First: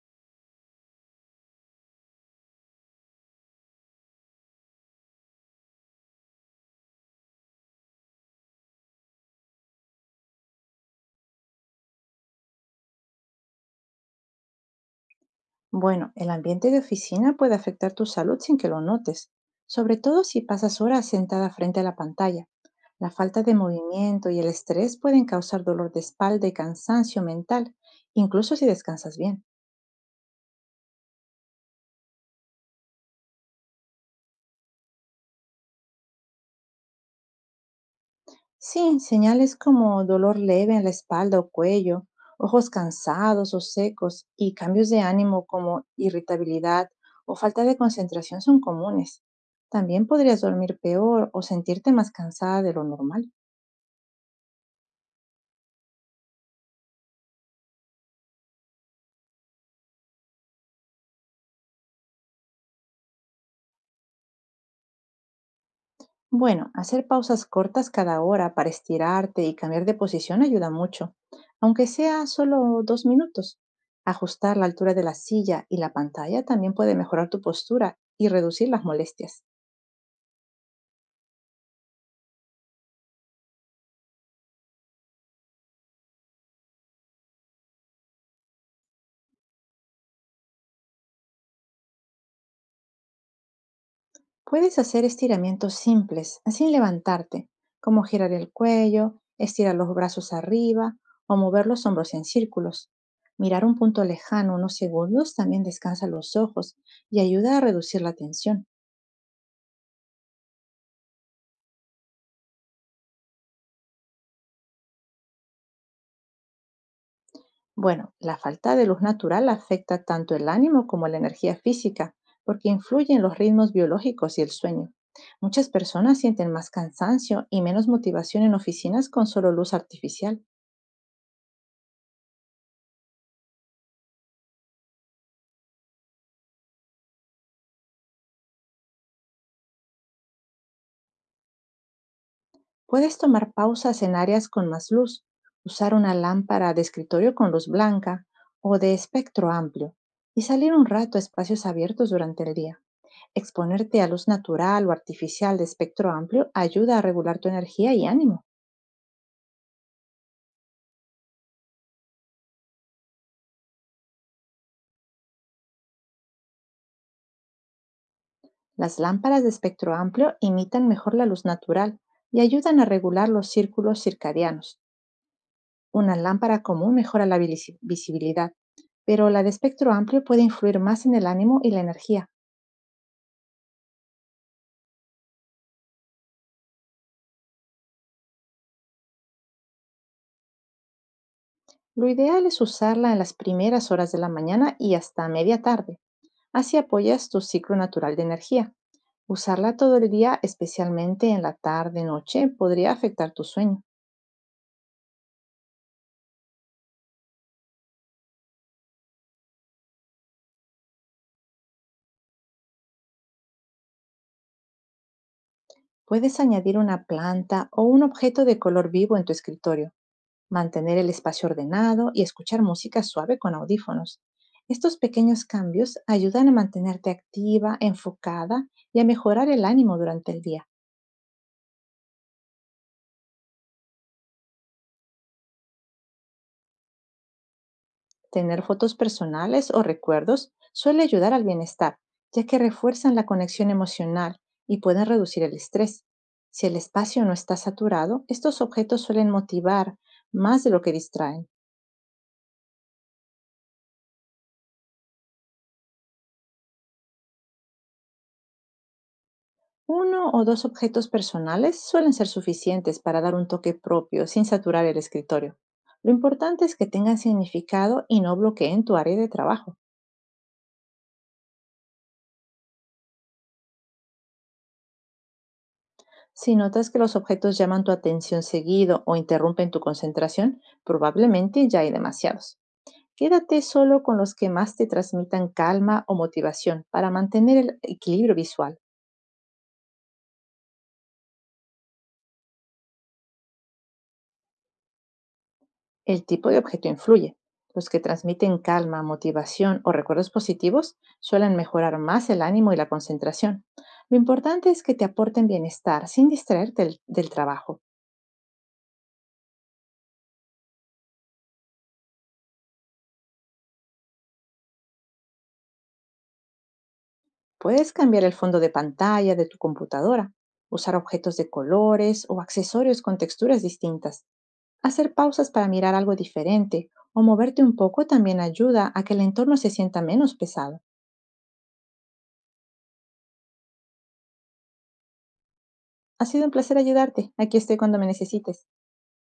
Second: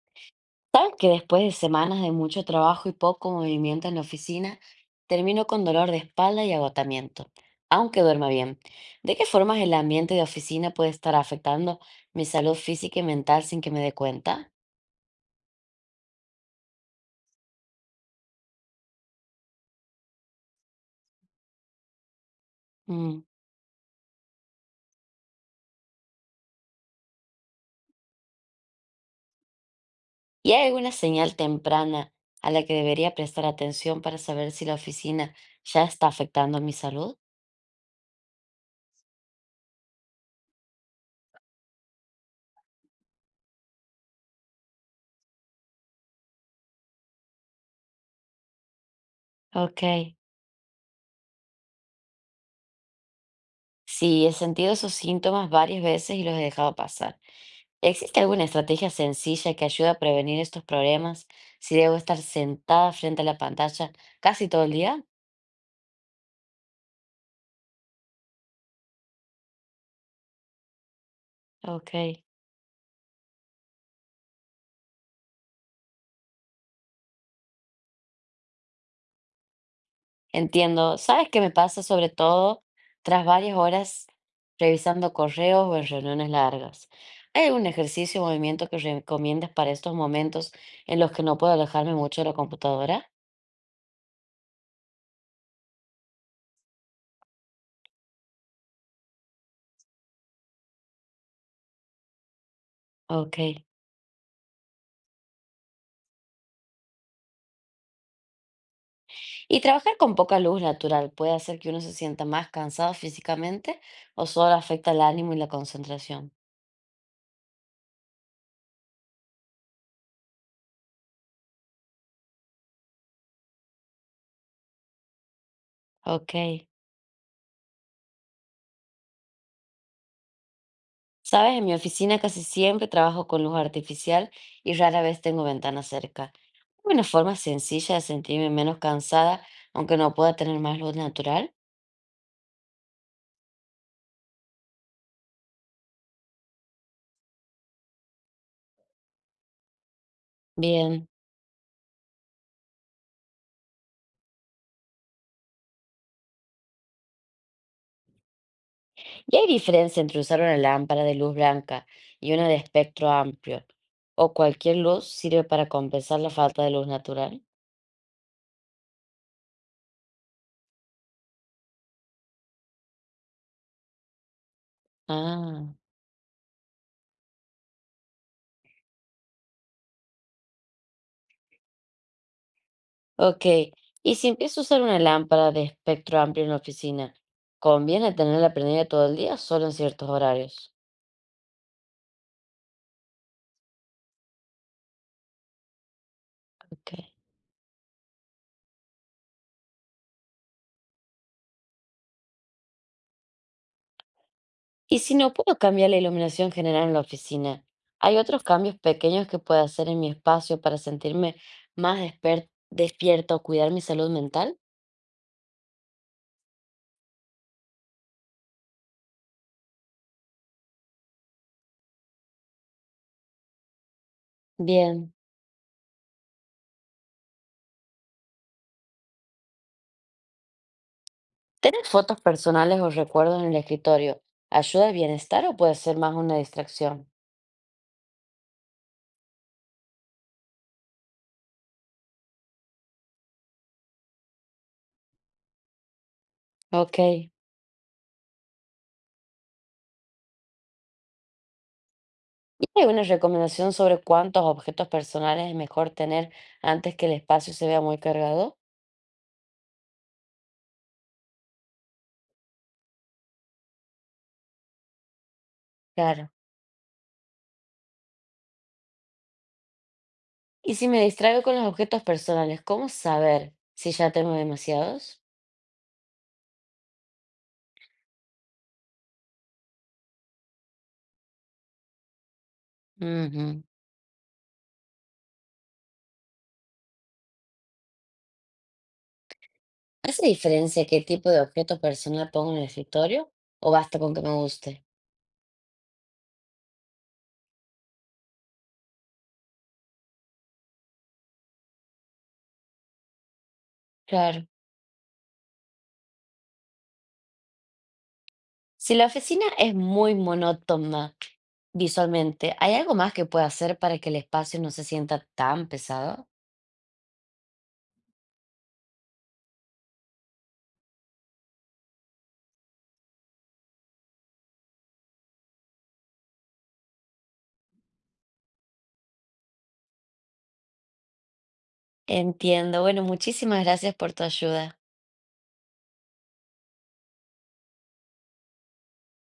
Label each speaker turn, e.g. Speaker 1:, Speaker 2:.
Speaker 1: ¿Sabes que después de semanas de mucho trabajo y poco movimiento en la oficina, termino con dolor de espalda y agotamiento, aunque duerma bien? ¿De qué formas el ambiente de oficina puede estar afectando mi salud física y mental sin que me dé cuenta?
Speaker 2: Bueno, el ambiente de oficina puede afectar tu salud sin que lo notes, sobre todo si pasas horas sentada frente a la pantalla. La
Speaker 1: Mm.
Speaker 2: falta de movimiento y el estrés pueden causar dolor de espalda y cansancio mental, incluso si descansas bien.
Speaker 1: ¿Y hay alguna señal temprana a la que debería prestar atención para saber si la oficina ya está afectando mi salud?
Speaker 2: Sí, señales como dolor leve en la espalda o cuello, ojos cansados o secos y cambios de ánimo como irritabilidad o falta de concentración son comunes.
Speaker 1: Ok.
Speaker 2: También podrías dormir peor o sentirte más cansada de lo normal.
Speaker 1: Sí, he sentido esos síntomas varias veces y los he dejado pasar. ¿Existe alguna estrategia sencilla que ayude a prevenir estos problemas si debo estar sentada frente a la pantalla casi todo el día?
Speaker 2: Bueno, hacer pausas cortas cada hora para estirarte y cambiar de posición ayuda mucho, aunque
Speaker 1: Ok,
Speaker 2: sea solo 2 minutos. Ajustar la altura de la silla y la pantalla también puede mejorar tu postura y reducir las molestias.
Speaker 1: entiendo. ¿Sabes qué me pasa sobre todo tras varias horas revisando correos o en reuniones largas? ¿Hay algún ejercicio o movimiento que recomiendas para estos momentos en los que no puedo alejarme mucho de la computadora?
Speaker 2: Puedes hacer estiramientos simples, sin levantarte, como girar el cuello, estirar los brazos arriba o mover los hombros en círculos.
Speaker 1: Ok.
Speaker 2: Mirar un punto lejano unos segundos también descansa los ojos y ayuda a reducir la tensión.
Speaker 1: ¿Y trabajar con poca luz natural puede hacer que uno se sienta más cansado físicamente o solo afecta el ánimo y la concentración?
Speaker 2: Bueno, la falta de luz natural afecta tanto el ánimo como la energía física, porque influye en los ritmos biológicos y el sueño. Muchas personas
Speaker 1: Ok.
Speaker 2: sienten más cansancio y menos motivación en oficinas con solo luz artificial.
Speaker 1: Sabes, en mi oficina casi siempre trabajo con luz artificial y rara vez tengo ventanas cerca. ¿Hay una forma sencilla de sentirme menos cansada, aunque no pueda tener más luz natural?
Speaker 2: Puedes tomar pausas en áreas con más luz, usar una lámpara de escritorio con luz blanca o de espectro amplio y salir un
Speaker 1: Bien.
Speaker 2: rato a espacios abiertos durante el día. Exponerte a luz natural o artificial de espectro amplio ayuda a regular tu energía y ánimo.
Speaker 1: ¿Y hay diferencia entre usar una lámpara de luz blanca y una de espectro amplio? ¿O cualquier luz sirve para compensar la falta de luz natural?
Speaker 2: Las lámparas de espectro amplio imitan mejor la luz natural y ayudan a regular los círculos circadianos.
Speaker 1: Ah,
Speaker 2: Una lámpara común mejora la visibilidad, pero la de espectro amplio puede influir más en el ánimo y la energía.
Speaker 1: ok. ¿Y si empiezo a usar una lámpara de espectro amplio en la oficina, conviene tenerla prendida todo el día o solo en ciertos horarios?
Speaker 2: Lo ideal es usarla en las primeras horas de la mañana y hasta media tarde. Así
Speaker 1: Ok.
Speaker 2: apoyas tu ciclo natural de energía. Usarla todo el día, especialmente en la tarde-noche, podría afectar tu sueño.
Speaker 1: Y si no puedo cambiar la iluminación general en la oficina, ¿hay otros cambios pequeños que pueda hacer en mi espacio para sentirme más despierta o cuidar mi salud mental?
Speaker 2: Puedes añadir una planta o un objeto de color vivo en tu escritorio, mantener el espacio ordenado y escuchar música suave con audífonos. Estos
Speaker 1: Bien.
Speaker 2: pequeños cambios ayudan a mantenerte activa, enfocada y a mejorar el ánimo durante el día.
Speaker 1: ¿Tener fotos personales o recuerdos en el escritorio ayuda al bienestar o puede ser más una distracción?
Speaker 2: Tener fotos personales o recuerdos suele ayudar al bienestar, ya que refuerzan la conexión emocional y pueden reducir el estrés. Si el
Speaker 1: Ok.
Speaker 2: espacio
Speaker 1: ¿Y
Speaker 2: no está saturado, estos objetos suelen motivar más de lo que distraen.
Speaker 1: hay una recomendación sobre cuántos objetos personales es mejor tener antes que el espacio se vea muy cargado?
Speaker 2: Uno o dos objetos personales suelen ser suficientes para dar un toque propio sin saturar el escritorio. Lo
Speaker 1: Claro.
Speaker 2: importante es que tengan significado y no bloqueen tu área de trabajo.
Speaker 1: ¿Y si me distraigo con los objetos personales, cómo saber si ya tengo demasiados?
Speaker 2: Si notas que los objetos llaman tu atención seguido o interrumpen tu concentración, probablemente ya hay demasiados. Quédate
Speaker 1: Ujú.
Speaker 2: solo con los que más te transmitan calma o motivación para mantener el equilibrio visual.
Speaker 1: ¿Hace diferencia qué tipo de objeto personal pongo en el escritorio o basta con que me guste?
Speaker 2: El tipo de objeto influye. Los que transmiten calma, motivación o recuerdos positivos suelen mejorar más el ánimo y la concentración. Lo
Speaker 1: Claro.
Speaker 2: importante es que te aporten bienestar sin distraerte del trabajo.
Speaker 1: Si la oficina es muy monótona visualmente, ¿hay algo más que pueda hacer para que el espacio no se sienta tan pesado?
Speaker 2: Puedes cambiar el fondo de pantalla de tu computadora, usar objetos de colores o accesorios con texturas distintas. Hacer pausas para mirar algo diferente o moverte un poco también ayuda a que el entorno se sienta menos pesado.
Speaker 1: Entiendo. Bueno, muchísimas gracias por tu ayuda.
Speaker 2: Ha sido un placer ayudarte. Aquí estoy cuando me necesites.